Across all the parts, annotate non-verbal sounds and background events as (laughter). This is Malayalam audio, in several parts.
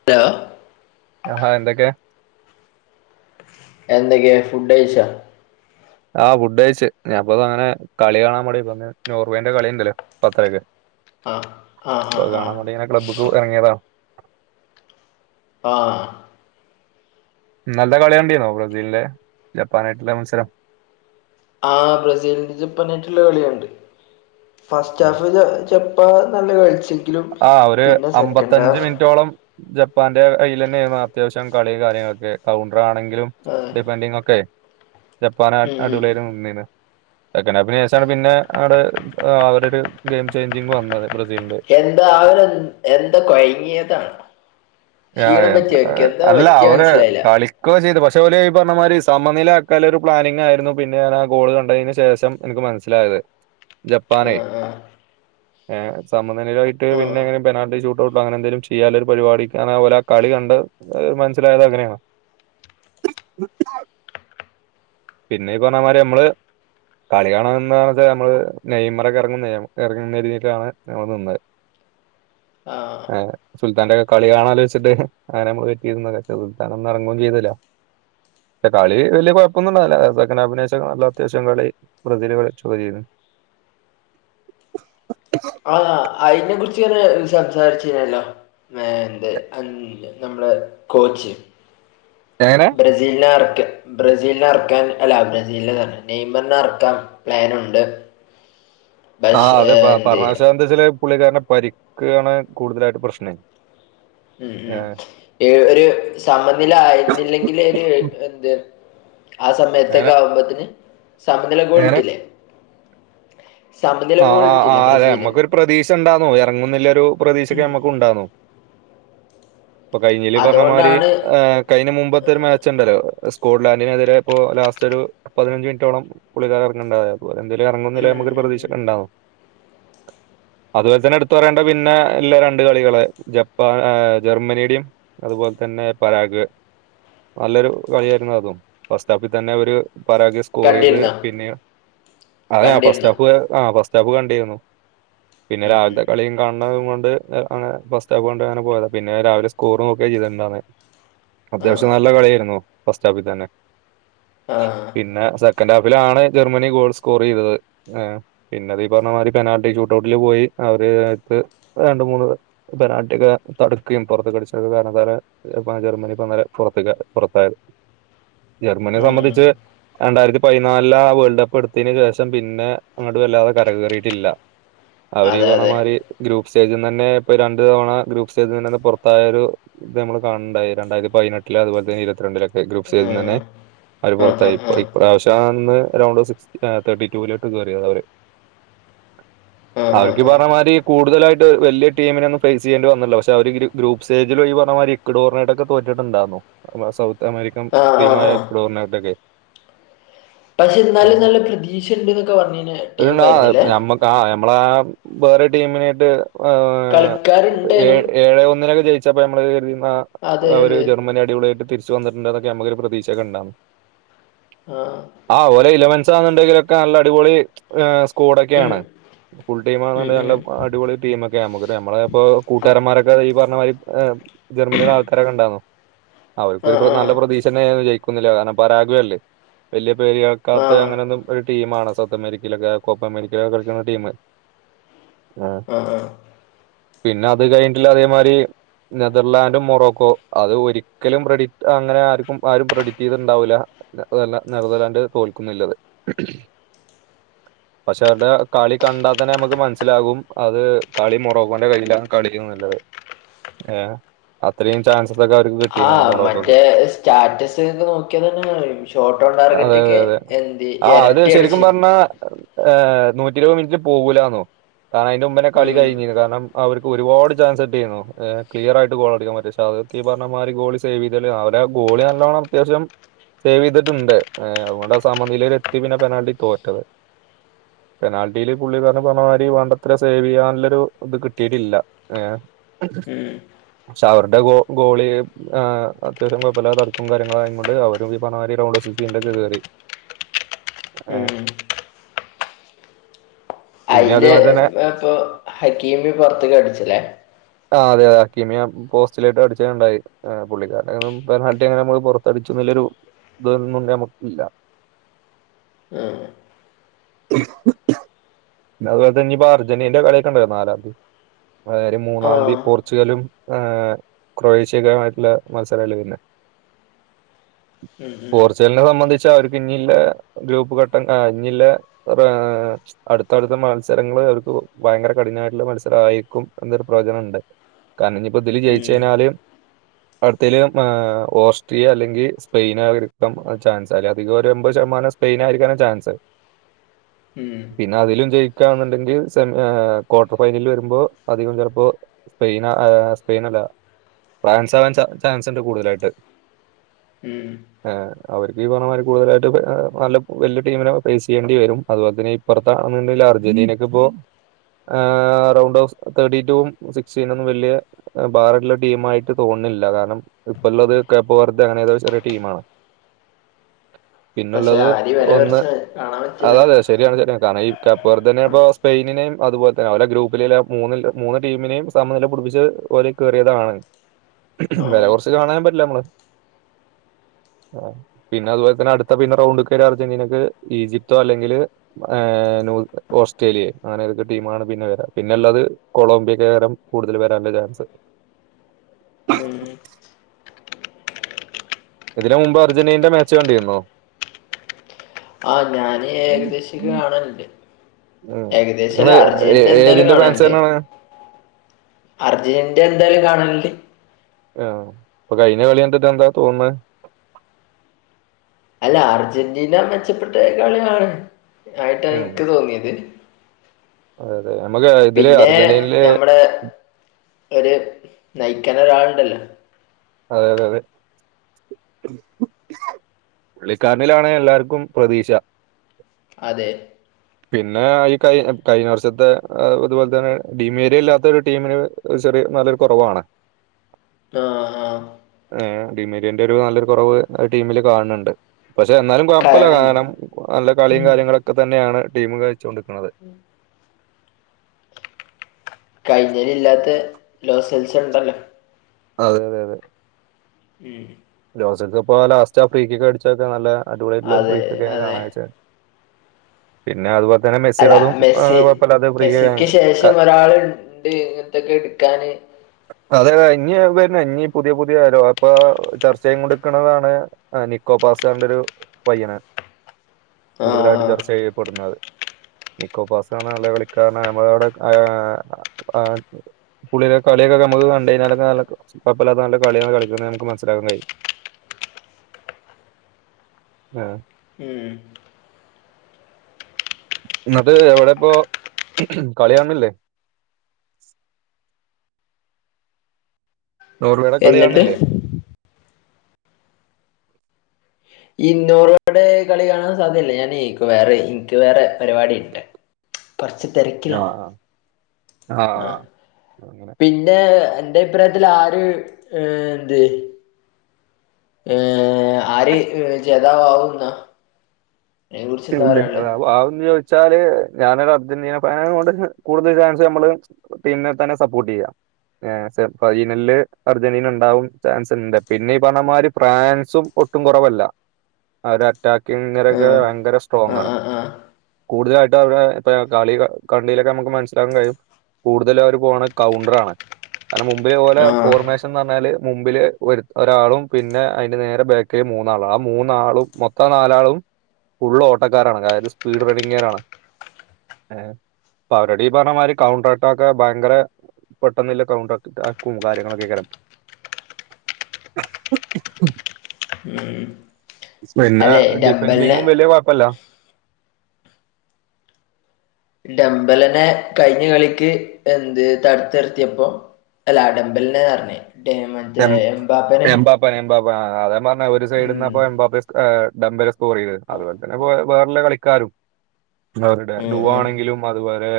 ന്താ - ആഹാ, എന്തൊക്കെ എന്തൊക്കെ ഫുഡ്ഴിച്ചാ ആഹ്, ഫുഡ്ഴിച്ച്, ഞാൻപ്പ തഅങ്ങനെകളി കാണാപാടിന്ന് നോർവേന്റെ കളിണ്ടല്ലോ പത്തരക്ക്. ആ ആ ആ അപ്പൊ ആ കാണാൻവാണ്ടിങ്ങനെ ക്ലബ്ബക്ക് എറങ്ങിയതാ- ആഹാ ന്നൽത്തെ കളിയണ്ടിന്നോ ബ്രസീലന്റെ ജപ്പാനായിട്ടുള മത്സരം ആ, ബ്രസീലിന്റെ ജെപ്പാനായിട്ടുള്ള കളിയണ്ട (unintelligible) അപ്പൊ, നല്ല, കൾച്ച്. ആ, ഒരു അമ്പത്തഞ്ച് മിനിറ്റോളം, ജപ്പാന്റെ തന്നെയായിരുന്നു അത്യാവശ്യം കളി കാര്യങ്ങളൊക്കെ. കൗണ്ടറാണെങ്കിലും ഡിഫണ്ടിങ് ഒക്കെ. ജപ്പാന്അടി, (unintelligible) അടിപൊളിആയി, നിന്നീഞ്ഞ സെക്കൻഡ്, ഹാഫിന് ശേഷാണ്, പിന്നെ അവിടെ, അവര, ഒരു ഗെയിം ചേഞ്ചിങ് വന്നത്, ബ്രസീലിന്റെ (unintelligible) എന്താ, കൊയങ്ങിയതാ ആ, എ, ന്താ, അല്ല, അവര്, മനസ്സിലായില്ല കളിക്കുക, ചെയ്ത്, പക്ഷ ഓല്, ഈ പറഞ്ഞ, തിരി സമനില, അക്കാല, ഒരു പ്ലാനിങ്, ആയിരുന്നു, പിന്നെ ഞാ, ആ, ഗോള്, കണ്ടതിന്, ശേഷം, എനിക്ക് മനസ്സിലായത്. ആ, ആ. ഏ, സമനിലയിട്ട്, പിന്നെങ്ങനെ, പെനാൾട്ടി, ചൂ (unintelligible) അങ്ങനെ എന്തെങ്ക ിലും ചെയ്യാലൊരു പരിപാടി കാരണം ഓലാ കളി കണ്ട മനസിലായത് അങ്ങനേണ്. (inaudible) പിന്നെ ഈ പറഞ്ഞമാരി നമ്മള്. കളി കാണാൻ നിന്നത് നമ്മൾ നെയ് മറൊക്കെ ഇറങ്ങുന്നെരിതീട്ടാണ് നമ്മള് നിന്നത്. (unintelligible) ർ സുൽത്താൻന്റെ ഒക്ക കളി കാണലോചിച്ചിട്ട് അങ്ങനെ നമ്മള് വെറ്റ് ചെയ്ത് പ േക്ഷ സുൽത്താൻ ഒന്നും ഇറങ്ങുംചെയ്തില്ല. കളി വലിയ കുഴപ്പൊന്നും ണ്ടായില്ല (unintelligible) അത്യാവശ്യം കളി ബ്രസീല് കളി ചൊക്കെചെയ്ത്ക്കണ്. ആഹ അയിനെ കുറിച്ച്. (unintelligible) സംസാരിച്ചിനല്ലോ? എന്ത് അന്ന് നമ്മ െള കോച്ച് എങ്ങനെ ബ്രസീലിനെ ബ്രസീലിനെ എറക്കാൻ അല്ല ബ്രസീലെ നെയ്മറിെ എറക്കാൻ പ്ലനുണ്ട് ആ അതെ (unintelligible) ചില പുള്ളിക്കാരനെ പരിക്യാണ് കൂടുതലായിട്ട് പ്രശ്നം. ഉം ഉം ഏഹ് ഏ ഒരു സമനില ആയിരുന്നില്ലെങ്കില് ഒരു എന്ത് ആ അങ്ങനെ സമയത്തൊക്കെ ആവുമ്പത്തിന് സമനില അങ്ങനെ ഗോൾട്ടില്ലേ? ആ ആ ബ്രസീല് ആമ്മക്കൊ ഒരു പ്രതീക്ഷ ഉണ്ടാന്നു ഇറങ്ങുന്നില്ല ഒരു പ്രതീശൊക്കെ മ്മക്ക് ഇണ്ടാന്നു. ഇപ്പൊ കഴിഞ്ഞില് പറഞ്ഞ മാതിരി് അതുകൊണ്ടാണ് കഴിഞ്ഞ മുമ്പത്തെ ഒരു മാച്ച് ഉണ്ടല്ലോ? സ്കോട്ലാന്റിനെതിരെ ഇപ്പോ ലാസ്റ്റ് ഒരു പതിനഞ്ച് മിനിട്ടോളം പുള്ളളിക്കാരൻ (unintelligible) അ ഇതിലും എറങ്ങുന്നൊള്ളൊരു ഉം നമുക്കൊരു ഉം പ്രതീക്ഷ ഉം ഒക്കെ ഉണ്ടാവും. (inaudible) അതുപോലെ തന്നെ എടുത്ത പറയേണ്ട പിന്നെ ഇല്ല രണ്ടണ്ട് കളികൾ ജപ്പാൻ ജർമ്മനിയുടെയും അതുപോലെ ലെ തന്നെ പരാഗ് നല്ലൊരു കളിയായിരുന്നു അതും ഫസ്റ്റ് ഹാഫിൽ തന്നെ ഒരു പരാഗ് സ്കോർ ചെയ്ത് കണ്ടിരുന്നോ പിന്നെ അതെ ഫസ്റ്റ് കണ്ടിരുന്നോ ഹാഫ് ഫസ്റ്റാഫ് കണ്ടിന്നു പിന്നെ ഉം ഉം രാവിലത്തെ കളിയും കാണ (unintelligible) ഫസ്റ്റ് ഹാഫ് കണ്ടങ്ങനെ പോയതാ പിന്നെ രാവിലെ സ്കോറ് നോക്കാ ചെയ്ത്ണ്ടാന്നെ. ആ അത്യാവശ്യം നല്ല കളിയായിരുന്നു ഫസ്റ്റാഫി തന്നെ ആ പിന്നെ സെ സെക്കൻഡ് ഹാഫിലാണ് ജർമ്മനി ഗോൾ സ്കോർ ചെയ്തത്. പിന്നെ അത് ഈ പറഞ്ഞ മാതിരി പെനാൽറ്റി ഷൂട്ടഔട്ടിൽ പോയി അവര്ത്ത് രണ്ട മൂന്ന് പെനാൾറ്റി ഒക്കെ. തടുക്കുകയും പുറത്ത് കടിച്ചൊക്കെ കാരണത്താൽ ജർമ്മനി ഇപ്പന്നലെ പുറത്ത പുറത്തായത്. (inaudible) ജർമ്മനിയെ ഉം സംബന്ധിച്ച് രണ്ടായിരത്തി പതിനാലില ആ വേൾഡ് കപ്പ് എടുത്തിതിന് ശേഷം പിന്നെ അങ്ങ വല്ലാതെ കരകയറീട്ടില്ല അവറ് ഈ അതെ അതെ പറഞ്ഞമാതിരി ഗ്ര്യൂപ്പ് സ് സ്റ്റേജ്ന്നെന്നെ ഇപ്പഈ രണ്ട് തവണ ഗ്രൂപ്പ് സ്റ്റേജിൽ നിന്ന് തന്നെ പുറത്തായൊരു ഇത് നമ്മൾ കാണുണ്ടായി രണ്ടായിര ത്തിപതിനെട്ട്. അതുപോലെ തന്നെ ഇരുപത്തി രണ്ടിലൊക്കെ ഗ്രൂപ്പ്സ് ഉം (unintelligible) അവര് ഉം ആ ആ പുറത്തായി പോയി ഇപ്രാവശ്യം അറൗണ്ട് സിക്സ് തേർട്ടി ടൂ വിലോട്ട് കേറിയത് അവര്. ആ ആ ആ അവർക്ക് ഈ ആ പറഞ്ഞ മാതിരി കൂടുതലായിട്ട് വല ടീമിനൊന്നും ഫേസ് ചെയ്യേണ്ടി വന്നില്ല പക്ഷെ അവര് ഗ്രൂപ്പ് സ്റ്റേജിൽ ഒഴി (unintelligible) ഇക്വഡോറിനെട്ടൊക്കെ തോറ്റിട്ടുണ്ടായിുന്നു സൗത്ത് അമേരിക്കൻ ആഹ് ആഹ് ടീമായ ആഹ് എക്വഡോറിനായിട്ടൊക്കെ. പക്ഷെ എന്നാലും നല്ല പ്രതീക്ഷ ഇണ്ട് ന്നൊക്കെ പറഞ്ഞീ ആ ഞമ്മക്കാ ഞമ്മളാ വേറെ ടീമിനായിട്ട് കളിക്കാരുണ്ടേനും ഏഴ് എഴെ ഒന്നിനൊക്കെ ജയിച്ചപ്പ നമ്മള് കരുതിന്ന. അതെ അവര് അതെ ജർമ്മനി അടിപൊളിയായിട്ട് തിരിച്ച വന്നിട്ടുണ്ടൊക്കെ നമുക്കൊരു പ്രതീക്ഷ. (unintelligible) ആഹ് ആ ഓലെ ഇലവൻസ്ന്നണ്ടെങ്കിലൊക്കെ നല്ല അടിപൊളി. ഉം കോടൊക്കെയാണ്. ഫുൾ ടീം (unintelligible) ഉം ഉം നല്ലടിപൊളി ടീ മൊക്കെ നമുക്ക് നമ്മളെ ഇപ്പോ കൂട്ടാരന്മാരൊക്കെ പറഞ്ഞ മാതിരി ജർമ്മനിയുടെ ആൾക്കാരൊക്കെ ഇണ്ടാന്നു അവർക്കൊരു ആഹ് നല്ല ആഹ് പ്രതീക്ഷ ണ്ടായിരുന്നു ജയി ജയിക്കും ന്നില്ലത് കാരണം പരാഗവല്ലേ വലിയ പേര്യാക്കാത്ത ആഹ് അങ്ങനെൊന്നും ഒരു ടീം ആണ് സൗത്ത് അമേരിക്ക. (unintelligible) കോപ്പ അമേരിക്കെ കളിക്കുന്ന ടീമ്. ആഹ ആഹ പിന്നെ അത് കഴിഞ്ഞിട്ടിലെ അതേമാരി നെതർലാൻഡും മൊറോക്കോ അത് ഒരിക്കലും പ്രസിക്റ്റ് അങ്ങനെ ആർക്കും ആരും പ്രെഡിക്റ്റ് ചെയ്തിണ്ടാവൂല. (unintelligible) നെതർലാൻഡ് തോൽക്കുന്നില്ലത്. പക്ഷെ അവരുടെ കളി കണ്ടാൽ തന്നെ നമുക്ക് മനസ്സിലാകും അത് കളി മുറോക്കന്റെ കയ്യിലാണ് കളിക്കുന്നുള്ളത്. ഏ അത്രയും ചാ.. ആഹ് മറ്റേ സ്റ്റാറ്റസ് ഒക്കെ നോക്കിയ തന്നെ ഷോർട്ടോ അത് ടാർഗറ്റ് ഒക്കെ.. എന്ത് ആ അത് ഇരട്ടി ശരിക്കും അടിച്ചിന് പറഞ്ഞാ. ഹ് നൂറ്റി ഇരുപത് മിനിറ്റ്ൽ പോകൂലന്നോ കാരണം അതിന്റെ മുമ്പനെ കളി ഉം കഴിഞ്ഞിരുന്നു കാരണം അവര്. ഒരുപാട് ചാൻസ് കിട്ടിയിരുന്നു ക്ലിയർ ആയിട്ട് ഗോളടിക്കാൻ പറ്റിയ പക്ഷെ അതൊക്കെ ഈ പറഞ്ഞ മാതിരി ഗോൾ സേവ്തി അവ. ഗോളി നല്ലോണം അത്യാവശ്യം. സേവ് ചെയ്തിട്ടുണ്ട് അതുകൊണ്ട് ആ സമനിലയിൽ എത്തി പിന്നെ പെനാൾഡിക്ക് തോറ്റത്. ഉ പെനാൽറ്റിയിൽ പുള്ളിപറഞ്ഞപറഞ്ഞ മാതിരി വണ്ടത്ര സേവ് ചെയ്യാനുള്ളൊരു ഇത് കിട്ടിയിട്ടില്ല ഏ ഉം പക്ഷെ അവരുടെ ഗോളി അത്യാവശ്യം കൊഴപല്ല തടുക്കും കാര്യങ്ങളും ആയ കൊണ്ട് അവരും ഈ പറഞ്ഞമാതിരി. ഡോളസി ദി ന്റെ ത് കേറി. ഉം ഉം ഇനി അയ്ല് അതുപോലെ തന്നെ ഇപ്പൊ ഹക്കീമി പുറത്ത് ക്ക അടിച്ചില്ലേ. ആ അതെ അതെ ഹക്കിമി പോസ്റ്റിലായിട്ട് അടിച്ചുണ്ടായി പുള്ളിക്കാരടൊട്ടങ്ങനെ നമ്മ പുറത്തടി.. നല്ലരു ഇതന്നും നമുക്ക് ഇല്ല. (inaudible) പിന്ന അതുപോലെ തന്നെ ഇപ്പൊ അർജന്റീന്റെ കളിയൊക്കെണ്ടായിരുന്നു നാലാം തീ (unintelligible) മൂന്നാതി. ആഹ് പോർച്ചുഗലും ആ് ക്രൊയേഷ്യ ആയിട്ടുള്ള മത്സര പിന്നെ. ഉം പോർച്ചുഗലിനെ സംബന്ധിച്ച.. അവർക്ക് ഇില്ല ഗ്രൂപ്പ് ഘട്ടം ഇില്ല അടുത്തടുത്ത മത്സരങ്ങള.. അവർക്ക് ഭയങ്കര കഠിനമായിട്ടുള്ള മനസരായിരിക്കും എന്നൊരു പ്രയോജനം ഉണ്ട്. കാരണം ഇനിപ്പോ ഇതില് ജയിച്ച് കഴിഞ്ഞാല്. ആ അടുത്തതിൽ ഓസ്ട്രിയ അല്ലെങ്കിൽ സ്പെയിൻ ആരിക്ക ചാൻസ് അധികം ഒരു എമ്പത് ശതമാനം. സ്പെയിനായിയിരിക്കാനാണ് ചാൻസ്. ഉം ഉം പിന്നെ അതിലും ജയ് കാണെന്നുണ്ടെങ്കിൽ സെമ ക്വാർട്ടർ ഫൈനലി വരുമ്പോ അധികം ചിലപ്പോ. സ്പെയിൻ സ്പെയിൻ അല്ല ഫ്രാൻസ് ആവാൻ ചാൻസ്ണ്ട് കൂടുതലായിട്ട്.. ഉം അവർക്ക് ഈ പറഞ്ഞമാതിരി കൂടുതലായിട്ടും നല്ല വലിയ ടീമിനെ ഫേസ് ചെയ്യേണ്ടി വരും അതുപോലെ തന്നെ ഇപ്പറത്ത് (unintelligible) അർജന്റീനക്ക് ഇപ്പോ റൗണ്ട് ഓഫ് തേർടിട്ടു. സിക്സീനൊന്നും വലിയ ഭാരള്ള ടീമായിട്ട് തോന്നുന്നില്ല കാരണം ഇപ്പള്ള അത് കേപ്പ് വറതെ ആണ്.. ഏതലും ചെറിയ ടീ ആമാണ്. ഉ പിന്നള്ളത് ഒന്ന് കാണാൻ പറ്റില്ല അതതെ ശരിയാണ് ശരി. കാരണം ഈ കേപ്പവർതനെ ഇപ്പോ സ്പെയിനെയും അതുപോലെന്നെ ഓല ഗ്രൂപ്പില മൂ മൂന്ന.. ടീമിനെയും സമനില പിടിപ്പിച്ച ഓലെ കയറിയതാണ്. വില ആഹ് കുറച്ച് കാണാൻ പറ്റില്ല നമ്മള്. (inaudible) പിന്നെ അതുപോലെ തന്നെ അടുത്ത പിന്നെ റൗണ്ട് (unintelligible) അർജന്റീനക്ക് ഈജിപ്തോ അല്ലെങ്കിൽ ഏ (unintelligible) ഓസ്ട്രേലിയ അങ്ങനെതക്കെ ടീമാണ് പിന്നെ വരാ പിന്നെള്ളത് (unintelligible) (unintelligible) കൂടുതൽ വരാന ചാൻസ്. ഉം ഇതിന് മുമ്പ് അർജന്റീനന്റെ മാച്ച് കണ്ടിന്നോ? ആഹ ഞാന് ഏകദേശ കാണലണ്ട്. ഉം. ഏകദേശല്ല ഇങ്ങള് ഏ അർജെന്റെ ന്തായാലും ഏതിന്റെ കാണാല്ണ്ട് ഫാൻസാണ്? അർജെന്റെ ന്തായാലും കാണാല്ണ്ട്. ആഹ് അപ്പൊ കഴിഞ്ഞകളിക്കണ്ടിതെന്താ തോന്നേ. അല്ല അർജന്റീന മെച്ചപ്പെട്ട കളിയാ ഉം. ആയിട്ടെനിക്ക് തോന്നിയത്. അതെ, അതെ. നമുക്ക് ഇതില് പിന്നെ അർജന്റീനയില് നമ്മെടെ ഒരു നയിക്കാൻ ഒരാളുണ്ടല്ലോ. അതെ അതെ അതെ പുള്ളിക്കാരനിലാണ് എല്ലാർക്കും പ്രതീക്ഷ. അതെ പിന്നെ ഈ കഴി കഴിഞ്ഞ വർഷത്തെ അതുപോലെ തന്നെ ഡീമേരിയില്ലാത്ത ഒരു ടീമിന് ചെറിയ (inaudible) (unintelligible) കൊറവാണ്. ആഹ് ആഹ് ടീമേരിയന്റെ ഒരു നല്ലൊരു കൊറവ് ആ ടീമില് കാണണൊണ്ട്. പക്ഷെ എന്നാലും ക കൊയപ്പല്ല കാരണം നല്ല കളിയും ഉം കാര്യങ്ങളൊക്കെ തന്നെയാണ് (unintelligible) ചൊണ്ടിക്കണത് കഴിഞ്ഞേൽ ഇല്ലാത്ത ലോ സെൽസൊണ്ടല്ലോ. അതെ അതെ അതെ ഉം ലൊസൽസ് ഇപ്പോ ലാസ്റ്റ് ആ ഫ്രീകിക്ക്ക്കടിച്ചൊക്കെ നല്ല അടിപൊളിയായിട്ടൊള്ള ഒരു അതെ അതെ ഫ്രീക് (inaudible) പിന്നെ (unintelligible) (unintelligible) അല്ല മെസ്സിടേതും മെസ്സി അതും കൊപ്പല്ലാതെ ഫ്രീകിക മെസ്സിക്ക് ശേഷം ഒരാളുണ്ട് ഇങ്ങനത്തൊക്കെ എടുക്കാന് അതെ അതെ ഇനി വെരുന്ന ഇനി പുതിയ പുതിയ വെരവ്. അപ്പോ (inaudible) (unintelligible) നിക്കോപാസാന്റെരു പയ്യന്. കൂടുതലായിട്ടും ആഹ് ചർച്ച ചെയ്യപ്പെടുന്നത്. (inaudible) നിക്കോപാസയാന്നാളെ വിളിക്കാറ്. നമ്മെടവിടെ ആ ആ (unintelligible) (unintelligible) കൊഴപ്പല്ലാത്ത നല്ല കളിയൊക്കെ കളിക്കുന്നത് നമ്മക്ക് (unintelligible) ആഹ്. (inaudible) ഉം ന്നിട്ട് എവെടെപ്പോ കളി കാണുന്നില്ലേ. നോർവെയുടെ എന്നിട്ട് കളിക്കാണണില്ലേ? (unintelligible) കളി കാണാൻ സാധ്യല്ല. ഞാനേ ഇക്ക് വേറെ ഇക്ക് വേറെ പരിപാടിണ്ട്. (inaudible) കൊറച്ച് തിരക്കിലാണ്, ആഹ്. ആഹ് അങ്ങനെ. പിന്നെ. എന്റെ അഭിപ്രായത്തിയാര് ഏ എന്ത്? ഏ ആര് (unintelligible) എന്താ (unintelligible) പറയാനുള്ളേ ആന്ന് ചോദിച്ചാല് ഞാനൊരു (unintelligible) അർജന്റീന ഫാനായക്കൊണ്ട് കൂടുതൽ ചാൻസ് നമ്മെള് ടീമിനെ തന്നെ സപ്പോട്ട് ചെയ്യാ. എ ഫൈനലില് അർജന്റീനാ ണ്ടാവും ചാൻസൊണ്ട്. പിന്നെ ഈ പറഞ്ഞമാരി ഫ്രാൻസും ഒട്ടും കൊറവല്ല. അവരെ (unintelligible) ആഹ് ഭയങ്കര ആഹ് സ്ട്രോങ്ങാണ്. ആഹ് ആഹ് കൂടുതലായിട്ട് (unintelligible) കളി കണ്ടിലെക്കെ നമ്മെക്ക് മനസ്സിലാക്കാ കഴിയും. കൂടുതലവെര് പോണേ കൗണ്ടറാണ്. കാരണം മുമ്പിൽ പോലെ ആഹ് ഫോർമേഷൻന്ന്റഞ്ഞാൽ മുമ്പില് ഒര് ഒരാളും. പിന്നെ അതിന്റെ നേരെ ബെകില് മൂന്നാള്. ആ മൂന്നാളും മൊത്തം നാലാളും ഫുള്ള് ഓട്ടക്കാരാണ് കാര്യം സ്പീഡ് റൈഡിങ്ങുകാരാണ് ഏ അപ്പ അവരുടെ ഈ പറഞ്ഞമാതിരി കൗണ്ടർ അറ്റാക്ക് ഭയങ്കരേ പെട്ടെന്നുള്ള കൗണ്ടർ അറ്റാക്കും കാര്യങ്ങളൊക്കെ (unintelligible) ഉം സ്പിന്നെ അല്ലെ ഡമ്പലിനെ ഡിഫെൻഡിങ്ങും വെല്യ കൊഴപ്പല്ല. ഡമ്പലനെ കഴിഞ്ഞ കളിക്ക് എന്ത് തടത്തിർത്തിയപ്പൊ അല്ലാ ഡംമ്പലിനെന്നറഞ്ഞേ ഡെ മറ്റേ എംബാപ്പനെ (unintelligible) അതാ പറഞ്ഞ ഒരു ഉം സൈഡിന്ന്പ്പ എംബാപ്പെസ് ഏഹ് ഡമ്പല സ്കോറെയ്തത് അതുപോലെ തന്നെ വേ വേറെല്ലെ കളിക്കാരും. അവരുടെ ഉം ഡൂ ഉം ആണെങ്കിലും അതുപോലെ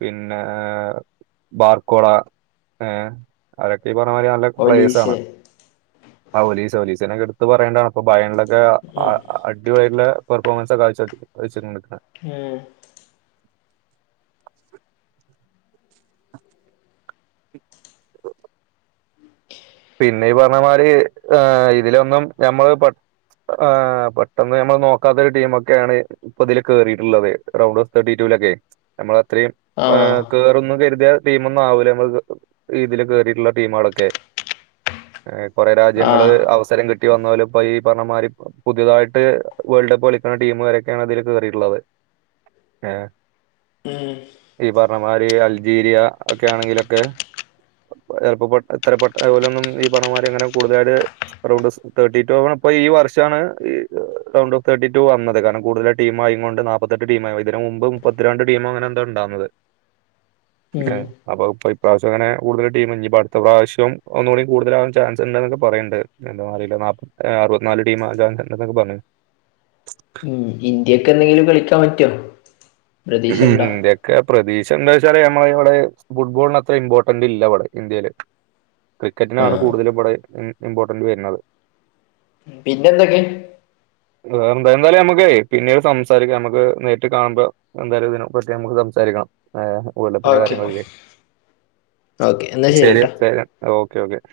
പിന്നെ ഏഹ് ബാർക്കോള ഏഹ് അവരൊക്കെ ഈ പർ ഞ മാരി നല്ല ഒലീസ് പ്ലേയേസാണ് ഔലീസ് ഔലീസിനൊക്കെ എടുത്ത് പറയണ്ടാണ് ഇപ്പോ ഭയ ങ്കര അ ഉം അടിപൊളിയായ്ട്ട്ള്ള പെർഫോമെൻസാ കാഴ്ച്ചവെക്കുന്നെ വെച്ചിട്ട്ണ്ട്. ഏഹ് നീ പറഞ്ഞമാരി ഏഹ് ഇതിലൊന്നും ഞമ്മള് പ ആഹ് പെട്ടന്ന് ഞമ്മള് നോക്കാത്ത ടീമൊക്കെയാണ് ഇപ്പൊതില് കേറീട്ട്ള്ളത് റൗണ്ട് ഓഫ് തേർട്ടീറ്റൂ ലൊക്കെ നമ്മളത്രയും ആഹ് ഏഹ് കേറുന്ന് കെര്ത്യ ടീമൊന്നും ആവൂല നമ്മക്ക് ഇതില് കേറീട്ട്ള്ള ടീമാളൊക്കെ ഏഹ് കൊറെ രാജ്യങ്ങള് ആഹ് അവസരം കിട്ടി വന്നോലും പ്പൊ ഈ പറഞ്ഞ മാരി പുതിയതായിട്ട് വേൾഡ് കപ്പ് കളിക്കണ ടീമ് വരൊക്ക്യാണ് ഇതില് കേറീട്ട്ള്ളത്. ഏഹ് ഉം ഈ പറഞ്ഞമാരി അൽജീരിയ ഒക്കെ ആണെങ്കിലൊക്കെ ചെലപ്പം പെ എത്ര പെട്ട് അത് പോലൊന്നും ഈ പറഞ്ഞ മാരി അങ്ങനെ കൂടുതലായിട്ട് റൗണ്ട് തേർട്ടീ ടൂ ആക്ക്ണെപ്പൊ ഈ വർഷാണ് റൗണ്ട് ഓഫ് തേർട്ടി ടൂ വന്നത്, കാരണം കൂട്തല് ടീമായീങ്ങൊണ്ട് നാപ്പത്തെട്ട് ട്ടീമായി ഇതിന് മുമ്പ് മുപ്പത്തി രണ്ട് ടീമ് അങ്ങനെന്തോ ണ്ടാവ്ന്നത്. ഉം ഏഹ് അപ്പൊ ഇപ്പൊ ഇപ്രാശ്യം അങ്ങനെ കൂടുതൽ ടീമ് നിപ്പടുത്ത പ്രാവശ്യോ ഒന്നൂടി കൂട്തലാവാൻ ചാൻസ്ണ്ട്ന്നൊക്കെ പറയ്ണ്ട്, എന്താന്നറീല നാപ്പ അറപത്തിനാല് ടീമാവാൻ ചാൻസ്ണ്ട്ന്നൊക്കെ പറഞ് ഉം ഇന്ത്യക്കെന്തെങ്കിലും കളിക്കാൻ പറ്റ്വോ? ന്ത്യക്കെ പ്രതീ ക്ഷെ എന്താ വെച്ചാല് ഞമ്മളവിടെ ഫുട്ബോളിന് അത്ര ഇമ്പോർട്ടന്റ് ഇല്ല ഇവ്ടെ ഇന്ത്യേല് ക്രിക്കറ്റിനാണ് ആഹ് കൂടുതലും ഇവിടെ ഇമ് ഇമ്പോർട്ടന്റ് വെര്ണത്. പിന്നെന്തൊക്കെ? വേറെ എന്തായാലുംന്തായാലു അമ്മക്കെ പിന്നീട് സംസാരിക്കാ നമ്മക്ക് നേരിട്ട് കാണുമ്പോ ന്തായാലും ഇതിനെപ്പറ്റി അമ്മക്ക് സംസാരിക്കണം. ആഹ് വേൾഡപ്പിന്റെ ഓക്കെ കാര്യങ്ങളൊക്കെ, ഓക്കെ എന്നാ ശരി ശരിട്ടാ ശരി ഓക്കെ ഓക്കെ.